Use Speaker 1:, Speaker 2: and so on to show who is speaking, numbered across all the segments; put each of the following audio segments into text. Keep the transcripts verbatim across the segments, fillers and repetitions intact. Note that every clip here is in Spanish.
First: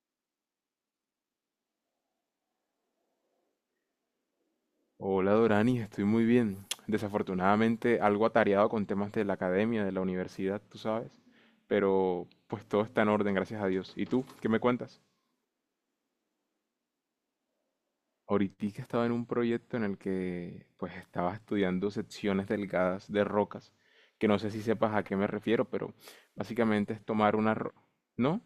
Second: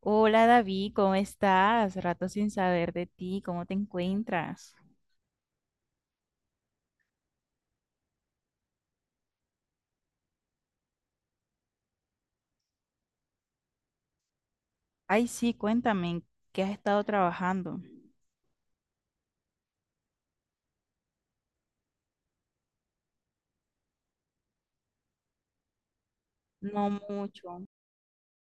Speaker 1: Hola David, ¿cómo estás? Rato sin saber de ti, ¿cómo te encuentras?
Speaker 2: Hola Dorani, estoy muy bien. Desafortunadamente algo atareado con temas de la academia, de la universidad, tú sabes. Pero pues todo está en orden, gracias a Dios. ¿Y tú? ¿Qué me cuentas?
Speaker 1: Ay, sí, cuéntame, ¿en ¿qué has estado trabajando?
Speaker 2: Ahorita estaba en un proyecto en el que pues estaba estudiando secciones delgadas de rocas, que no sé si sepas a qué me refiero, pero
Speaker 1: No
Speaker 2: básicamente es tomar una...
Speaker 1: mucho.
Speaker 2: ro- ¿No?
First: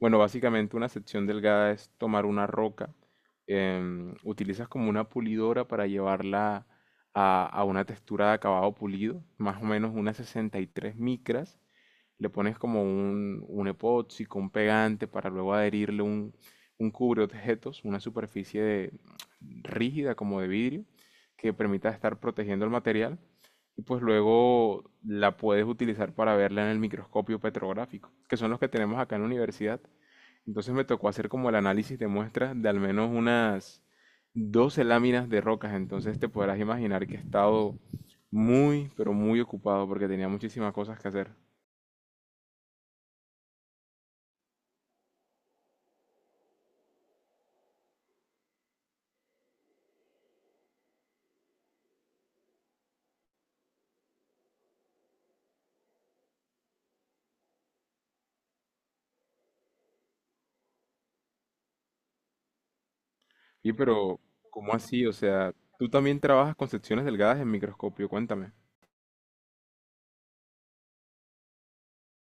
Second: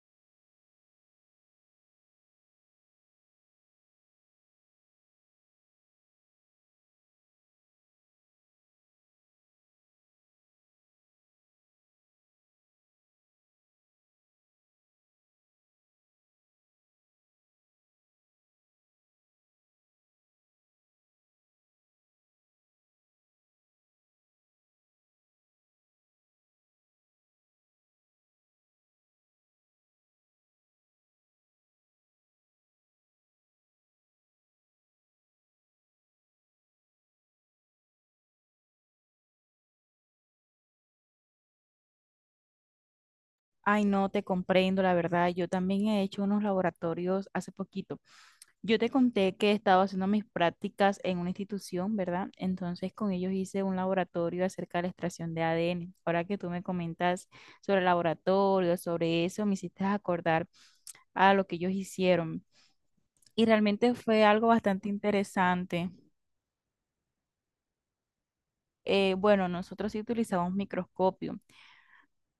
Speaker 2: Bueno, básicamente una sección delgada es tomar una roca, em, utilizas como una pulidora para llevarla a, a una textura de acabado pulido, más o menos unas sesenta y tres micras, le pones como un, un epoxi con un pegante para luego adherirle un, un objetos, una superficie de- rígida como de vidrio que permita estar protegiendo el material y pues luego la puedes utilizar para verla en el microscopio petrográfico, que son los que tenemos acá en la universidad. Entonces me tocó hacer como el análisis de muestras de al menos unas doce láminas de rocas. Entonces te podrás imaginar que he estado muy, pero muy ocupado porque tenía muchísimas cosas que hacer.
Speaker 1: Ay, no, te comprendo, la verdad. Yo también he hecho unos laboratorios hace poquito. Yo te conté que he estado haciendo mis prácticas en una institución, ¿verdad? Entonces con ellos hice un laboratorio acerca de la extracción de A D N. Ahora que tú me comentas sobre el laboratorio, sobre eso, me hiciste acordar a lo que ellos hicieron. Y
Speaker 2: Y
Speaker 1: realmente
Speaker 2: pero,
Speaker 1: fue algo
Speaker 2: ¿cómo
Speaker 1: bastante
Speaker 2: así? O sea, tú
Speaker 1: interesante.
Speaker 2: también trabajas con secciones delgadas en microscopio. Cuéntame.
Speaker 1: Eh, bueno, nosotros sí utilizamos microscopio,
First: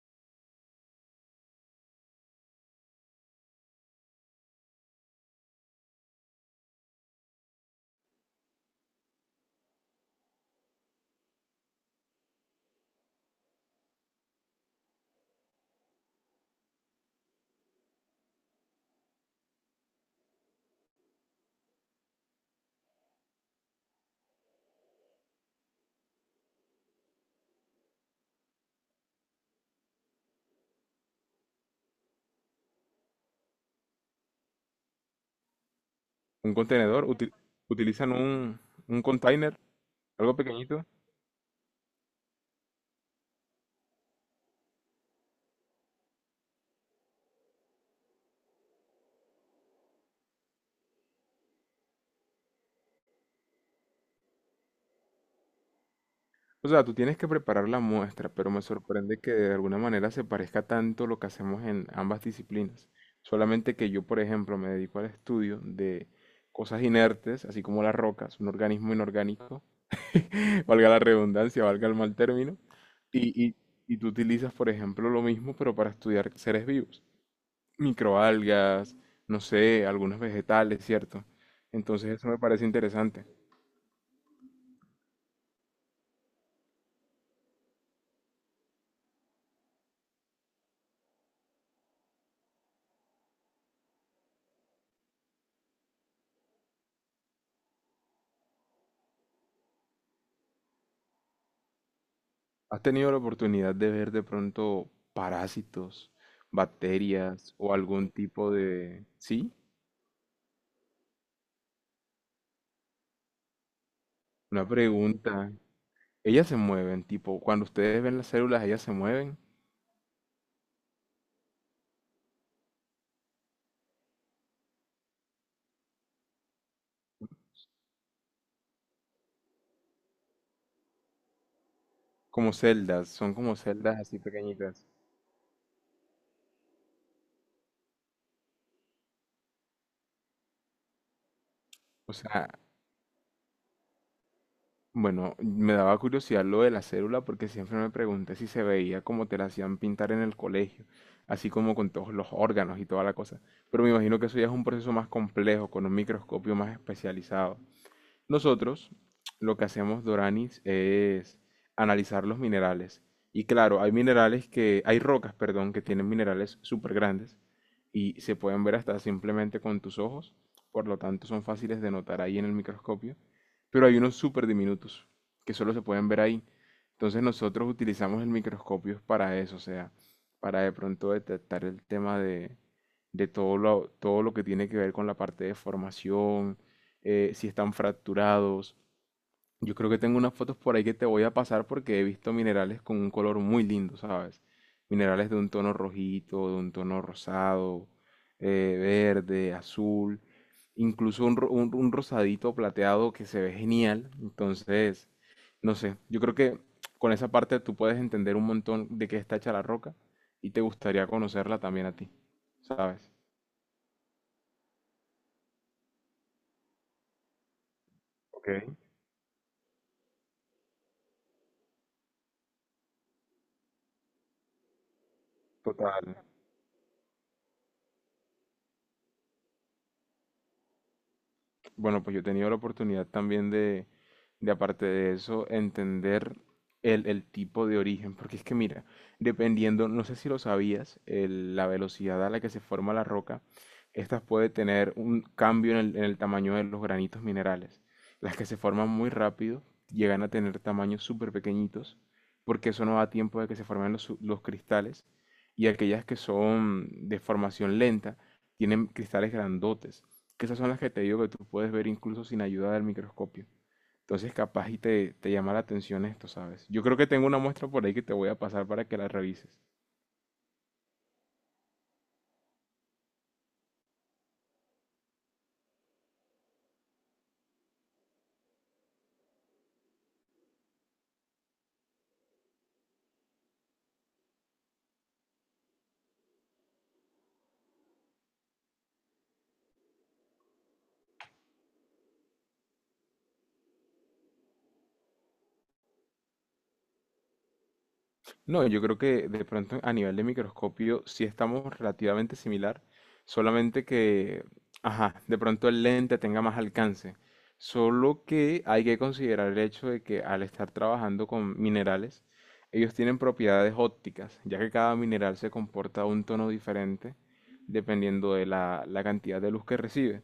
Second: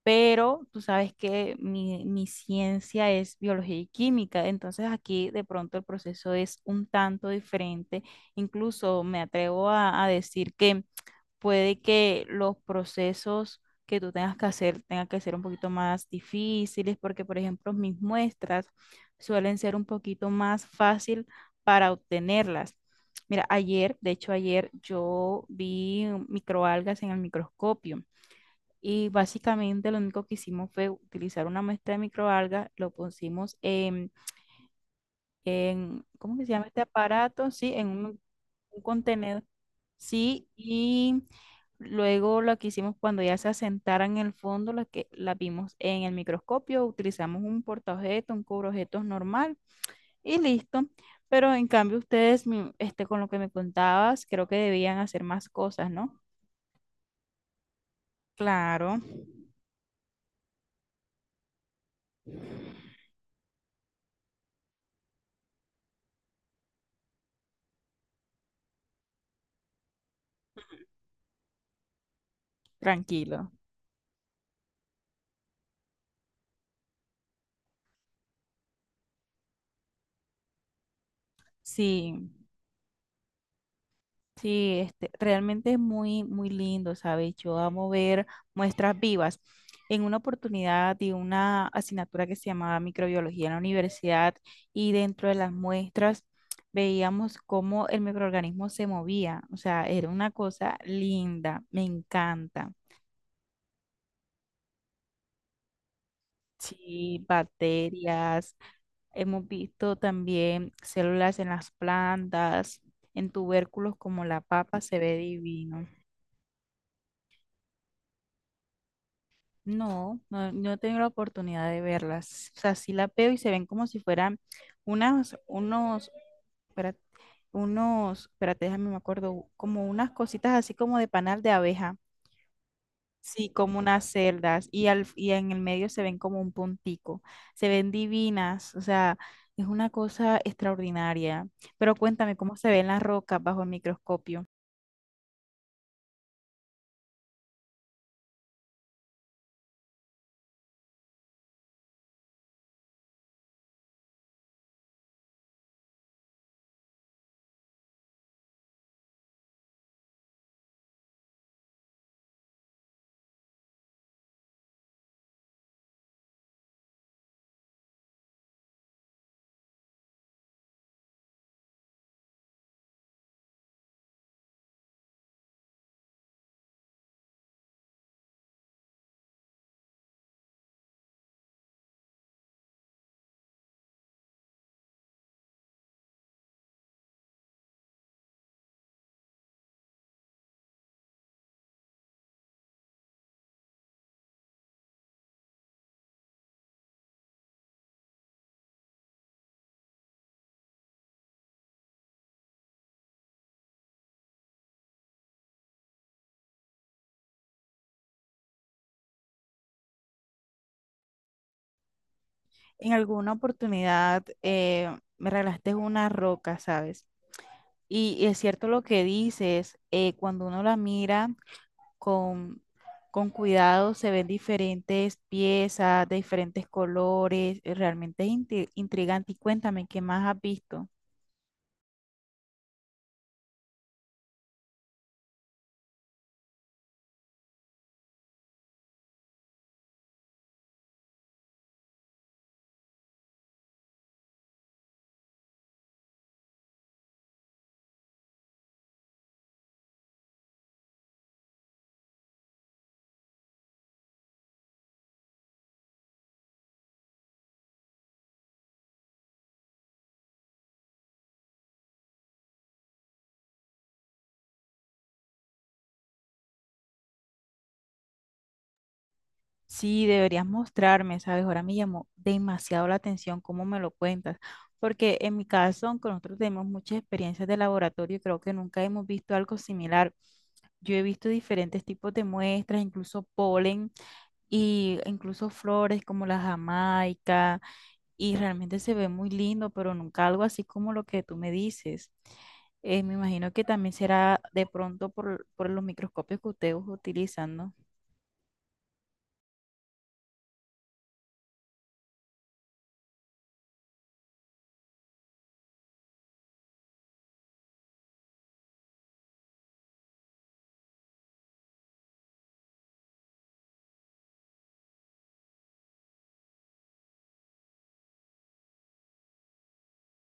Speaker 1: pero tú sabes que mi, mi ciencia es biología y química, entonces aquí de pronto el proceso es un tanto diferente. Incluso me atrevo a, a decir que puede que los procesos que tú tengas que hacer tengan que ser un poquito más difíciles, porque por ejemplo mis muestras suelen ser un poquito más fácil para obtenerlas. Mira, ayer, de hecho ayer yo vi microalgas en el microscopio y básicamente lo único que hicimos fue utilizar una muestra de microalgas, lo pusimos en, en ¿cómo que se
Speaker 2: ¿Un
Speaker 1: llama este
Speaker 2: contenedor? Uti-
Speaker 1: aparato? Sí, en
Speaker 2: ¿Utilizan
Speaker 1: un,
Speaker 2: un,
Speaker 1: un
Speaker 2: un
Speaker 1: contenedor,
Speaker 2: container? ¿Algo
Speaker 1: sí,
Speaker 2: pequeñito?
Speaker 1: y luego lo que hicimos cuando ya se asentaran en el fondo, las que la vimos en el microscopio, utilizamos un portaobjetos, un cubreobjetos normal y listo. Pero en cambio ustedes, mi- este, con lo que me contabas, creo que debían hacer más cosas, ¿no?
Speaker 2: O sea, tú tienes que preparar la muestra, pero me
Speaker 1: Claro,
Speaker 2: sorprende que de alguna manera se parezca tanto lo que hacemos en ambas disciplinas. Solamente que yo, por ejemplo, me dedico al estudio de cosas inertes, así como las rocas, un organismo inorgánico, valga la redundancia, valga el mal término, y,
Speaker 1: tranquilo.
Speaker 2: y, y tú utilizas, por ejemplo, lo mismo, pero para estudiar seres vivos, microalgas, no sé, algunos vegetales, ¿cierto? Entonces eso
Speaker 1: Sí.
Speaker 2: me parece interesante.
Speaker 1: Sí, este, realmente es muy, muy lindo, ¿sabes? Yo amo ver muestras vivas. En una oportunidad di una asignatura que se llamaba microbiología en la universidad y dentro de las muestras veíamos cómo el microorganismo se movía. O sea, era una cosa linda, me encanta.
Speaker 2: ¿Has tenido la oportunidad de ver de pronto parásitos,
Speaker 1: Sí,
Speaker 2: bacterias o algún tipo
Speaker 1: bacterias,
Speaker 2: de...
Speaker 1: hemos
Speaker 2: Sí,
Speaker 1: visto también células en las plantas, en tubérculos como la
Speaker 2: una
Speaker 1: papa, se ve
Speaker 2: pregunta.
Speaker 1: divino.
Speaker 2: Ellas se mueven, tipo, cuando ustedes ven las células, ellas se mueven
Speaker 1: No, no, no he tenido la oportunidad de verlas. O sea, sí la veo y se ven como si fueran unas, unos, espérate, unos, espérate, déjame, me acuerdo, como unas cositas así como de panal de abeja.
Speaker 2: como celdas, son
Speaker 1: Sí,
Speaker 2: como
Speaker 1: como
Speaker 2: celdas
Speaker 1: unas
Speaker 2: así
Speaker 1: celdas
Speaker 2: pequeñitas.
Speaker 1: y, al, y en el medio se ven como un puntico. Se ven divinas, o sea, es una cosa extraordinaria. Pero
Speaker 2: O
Speaker 1: cuéntame
Speaker 2: sea,
Speaker 1: cómo se ven las rocas bajo el microscopio.
Speaker 2: bueno, me daba curiosidad lo de la célula porque siempre me pregunté si se veía como te la hacían pintar en el colegio, así como con todos los órganos y toda la cosa. Pero me imagino que eso ya es un proceso más complejo, con un microscopio más especializado. Nosotros lo que hacemos, Doranis, es analizar los minerales. Y claro, hay minerales que, hay rocas, perdón, que tienen minerales súper grandes y se pueden ver hasta simplemente con tus ojos, por lo tanto son fáciles de notar ahí en el microscopio, pero hay unos súper diminutos que solo se pueden ver ahí. Entonces nosotros utilizamos el microscopio para eso, o sea, para de pronto detectar el tema de, de todo lo, todo lo que tiene que ver con la parte de formación, eh, si están fracturados. Yo creo que tengo unas fotos por ahí que te voy a pasar porque he visto minerales con un color muy lindo, ¿sabes? Minerales de un tono rojito, de un tono rosado, eh, verde, azul, incluso un, ro- un- un rosadito plateado que se ve genial. Entonces, no sé, yo creo que con esa parte tú puedes entender un montón de qué está hecha la roca y te gustaría conocerla también a ti,
Speaker 1: En
Speaker 2: ¿sabes?
Speaker 1: alguna oportunidad eh, me regalaste una roca, ¿sabes? Y es
Speaker 2: Ok,
Speaker 1: cierto lo que dices, eh, cuando uno la mira con, con cuidado se ven diferentes piezas
Speaker 2: total.
Speaker 1: de diferentes colores, eh, realmente es inti- intrigante. Y cuéntame, ¿qué más has visto?
Speaker 2: Bueno, pues yo he tenido la oportunidad también de, de aparte de eso, entender el, el tipo de origen, porque es que mira, dependiendo, no sé si lo sabías, el- la velocidad a la que se forma la roca, estas puede tener un cambio en el, en el tamaño de los granitos minerales. Las que se forman muy rápido llegan a tener tamaños súper pequeñitos, porque eso no da tiempo de que se formen los, su- los cristales, y aquellas que son de formación lenta tienen cristales grandotes que esas son las que te digo que tú puedes ver incluso sin ayuda del microscopio. Entonces capaz y te, te llama la atención esto, ¿sabes? Yo creo que tengo una muestra por ahí que te voy a pasar para que la revises.
Speaker 1: Sí, deberías mostrarme, ¿sabes? Ahora me llamó demasiado la atención cómo me lo cuentas, porque en mi caso, aunque nosotros tenemos muchas experiencias de laboratorio, creo que nunca hemos visto algo similar. Yo he visto diferentes tipos de muestras, incluso polen y incluso flores como la jamaica y realmente se ve muy lindo, pero nunca algo así como lo que tú me dices. Eh, me imagino que también será de pronto por, por los microscopios que ustedes utilizan, ¿no?
Speaker 2: No, yo creo que de pronto a nivel de microscopio sí estamos relativamente similar, solamente que, ajá, de pronto el lente tenga más alcance. Solo que hay que considerar el hecho de que al estar trabajando con minerales, ellos tienen propiedades ópticas, ya que cada mineral se comporta a un tono diferente dependiendo de la, la cantidad de luz que recibe.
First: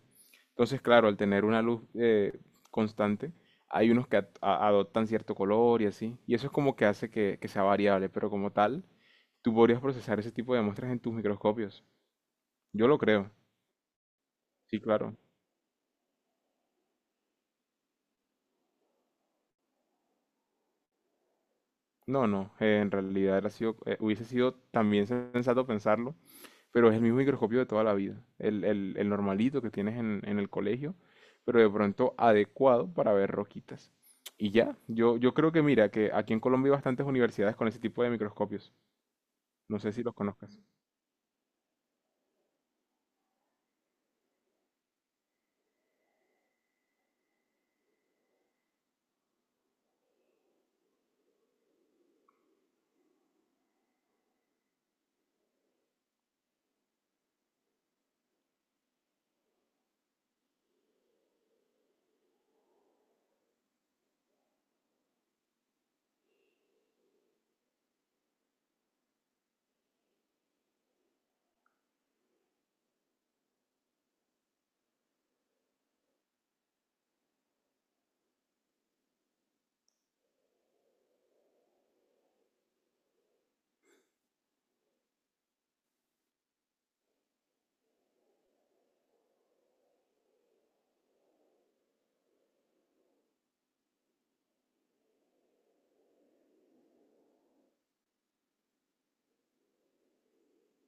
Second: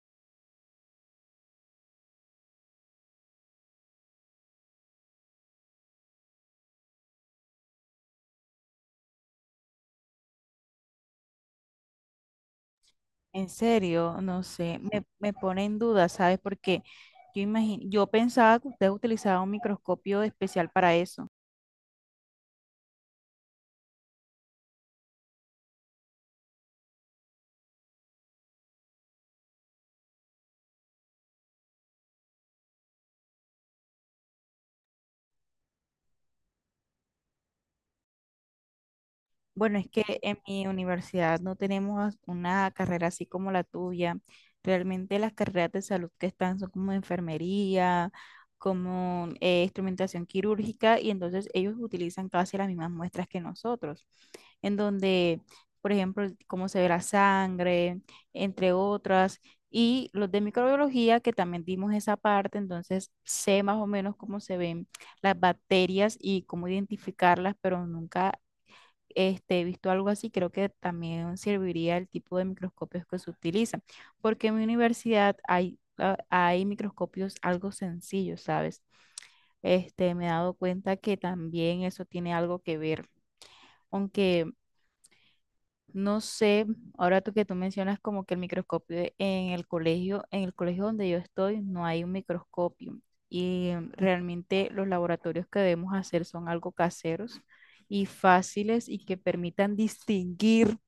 Speaker 2: Entonces, claro, al tener una luz eh, constante, hay unos que ad- a- adoptan cierto color y así. Y eso es como que hace que, que sea variable, pero como tal, tú podrías procesar ese tipo de muestras en tus microscopios. Yo lo creo,
Speaker 1: En serio, no sé,
Speaker 2: sí,
Speaker 1: me,
Speaker 2: claro.
Speaker 1: me pone en duda, ¿sabes? Porque yo imagino, yo pensaba que ustedes utilizaban un microscopio especial para eso.
Speaker 2: No, no, eh, en realidad era sido, eh, hubiese sido también sensato pensarlo, pero es el mismo microscopio de toda la vida, el, el- el normalito que tienes en, en el colegio, pero de pronto adecuado para ver roquitas. Y ya, yo, yo creo que mira, que aquí en Colombia hay bastantes universidades con ese tipo de microscopios.
Speaker 1: Bueno,
Speaker 2: No
Speaker 1: es
Speaker 2: sé si
Speaker 1: que
Speaker 2: los
Speaker 1: en
Speaker 2: conozcas.
Speaker 1: mi universidad no tenemos una carrera así como la tuya. Realmente las carreras de salud que están son como enfermería, como eh, instrumentación quirúrgica, y entonces ellos utilizan casi las mismas muestras que nosotros, en donde, por ejemplo, cómo se ve la sangre, entre otras, y los de microbiología, que también dimos esa parte, entonces sé más o menos cómo se ven las bacterias y cómo identificarlas, pero nunca este, he visto algo así, creo que también serviría el tipo de microscopios que se utilizan, porque en mi universidad hay, ah, hay microscopios algo sencillos, ¿sabes? Este, me he dado cuenta que también eso tiene algo que ver, aunque no sé, ahora tú que tú mencionas como que el microscopio en el colegio, en el colegio donde yo estoy no hay un microscopio y realmente los laboratorios que debemos hacer son algo caseros y fáciles y que permitan distinguir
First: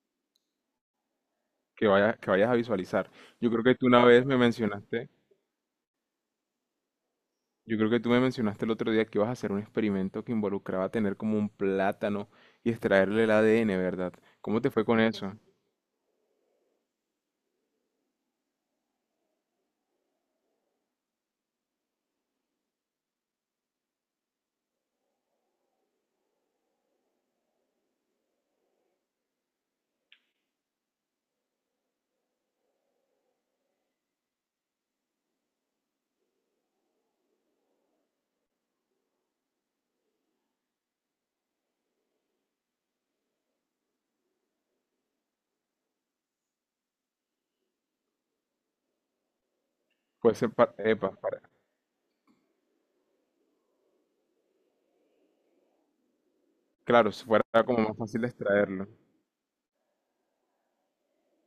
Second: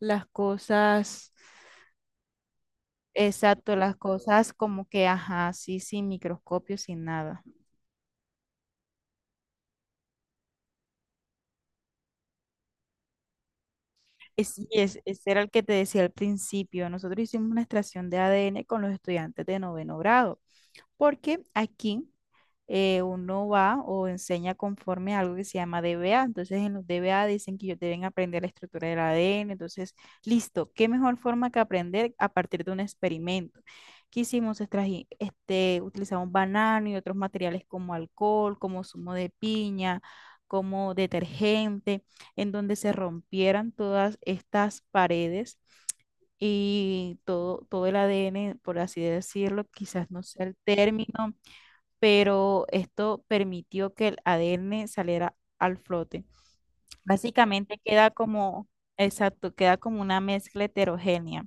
Speaker 1: las cosas,
Speaker 2: Que vayas, que vayas a visualizar. Yo creo
Speaker 1: exacto,
Speaker 2: que tú
Speaker 1: las
Speaker 2: una vez me
Speaker 1: cosas como que,
Speaker 2: mencionaste,
Speaker 1: ajá, sí, sin microscopio, sin nada.
Speaker 2: yo creo que tú me mencionaste el otro día que ibas a hacer un experimento que involucraba tener como un plátano y extraerle el A D N, ¿verdad?
Speaker 1: Es,
Speaker 2: ¿Cómo
Speaker 1: sí,
Speaker 2: te fue
Speaker 1: es,
Speaker 2: con
Speaker 1: ese
Speaker 2: eso?
Speaker 1: era el que te decía al principio. Nosotros hicimos una extracción de A D N con los estudiantes de noveno grado. Porque aquí eh, uno va o enseña conforme a algo que se llama D B A. Entonces, en los D B A dicen que ellos deben aprender la estructura del A D N. Entonces, listo, ¿qué mejor forma que aprender a partir de un experimento? ¿Qué hicimos? Extraji- este, utilizamos banano y otros materiales como alcohol, como zumo de piña, como detergente, en donde se rompieran todas estas paredes y todo, todo el A D N, por así decirlo, quizás no
Speaker 2: Pues,
Speaker 1: sea el
Speaker 2: epa,
Speaker 1: término,
Speaker 2: para,
Speaker 1: pero esto permitió que el A D N saliera al flote.
Speaker 2: claro, si fuera
Speaker 1: Básicamente
Speaker 2: como más
Speaker 1: queda
Speaker 2: fácil de
Speaker 1: como,
Speaker 2: extraerlo.
Speaker 1: exacto, queda como una mezcla heterogénea.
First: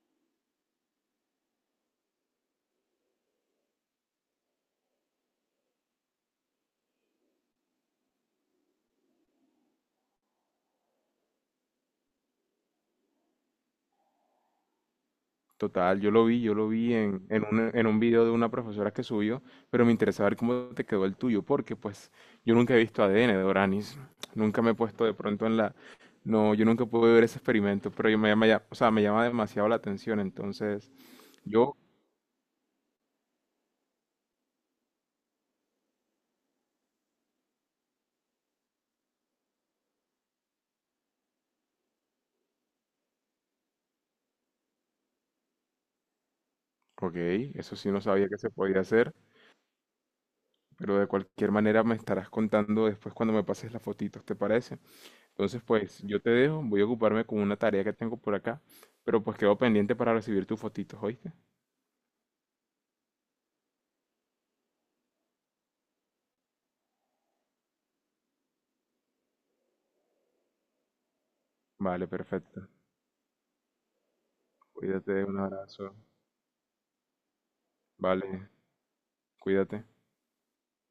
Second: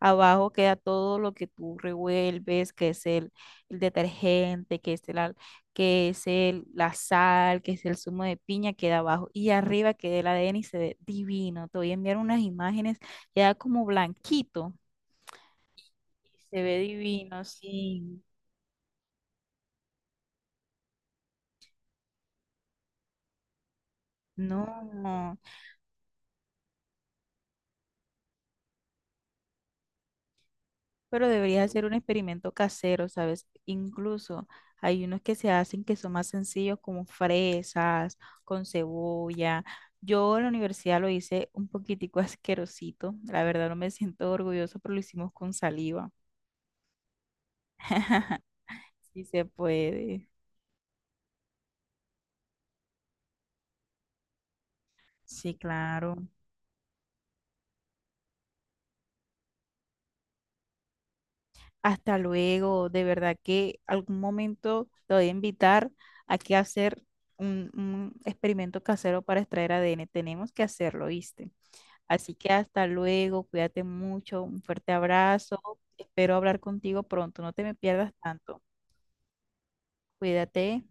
Speaker 1: Abajo queda todo lo que tú revuelves, que es el, el detergente, que es el, al- que es el, la sal, que es el zumo de piña, queda abajo. Y arriba queda el A D N y se ve divino. Te voy a enviar unas imágenes, queda como blanquito.
Speaker 2: Total, yo lo
Speaker 1: Y
Speaker 2: vi, yo
Speaker 1: se
Speaker 2: lo
Speaker 1: ve
Speaker 2: vi en,
Speaker 1: divino,
Speaker 2: en un, en un
Speaker 1: sí.
Speaker 2: video de una profesora que subió, pero me interesaba ver cómo te quedó el tuyo, porque pues yo nunca he visto A D N de Oranis, nunca me he puesto de
Speaker 1: No.
Speaker 2: pronto en la... No, yo nunca pude ver ese experimento, pero yo me llama, ya- o sea, me llama demasiado la atención, entonces
Speaker 1: Pero deberías
Speaker 2: yo,
Speaker 1: hacer un experimento casero, ¿sabes? Incluso hay unos que se hacen que son más sencillos, como fresas, con cebolla. Yo en la universidad lo hice un poquitico asquerosito. La verdad no me siento orgulloso, pero lo hicimos con saliva.
Speaker 2: ok, eso sí no sabía que se podía hacer,
Speaker 1: Sí se puede.
Speaker 2: pero de cualquier manera me estarás contando después cuando me pases las fotitos, ¿te parece?
Speaker 1: Sí,
Speaker 2: Entonces pues
Speaker 1: claro.
Speaker 2: yo te dejo, voy a ocuparme con una tarea que tengo por acá, pero pues quedo pendiente para recibir tus fotitos, ¿oíste?
Speaker 1: Hasta luego. De verdad que algún momento te voy a invitar a que hacer un, un experimento casero para extraer A D N. Tenemos que hacerlo, ¿viste?
Speaker 2: Vale,
Speaker 1: Así que
Speaker 2: perfecto.
Speaker 1: hasta luego, cuídate mucho, un fuerte
Speaker 2: Cuídate, un
Speaker 1: abrazo,
Speaker 2: abrazo.
Speaker 1: espero hablar contigo pronto, no te me pierdas
Speaker 2: Vale,
Speaker 1: tanto,
Speaker 2: cuídate.
Speaker 1: cuídate.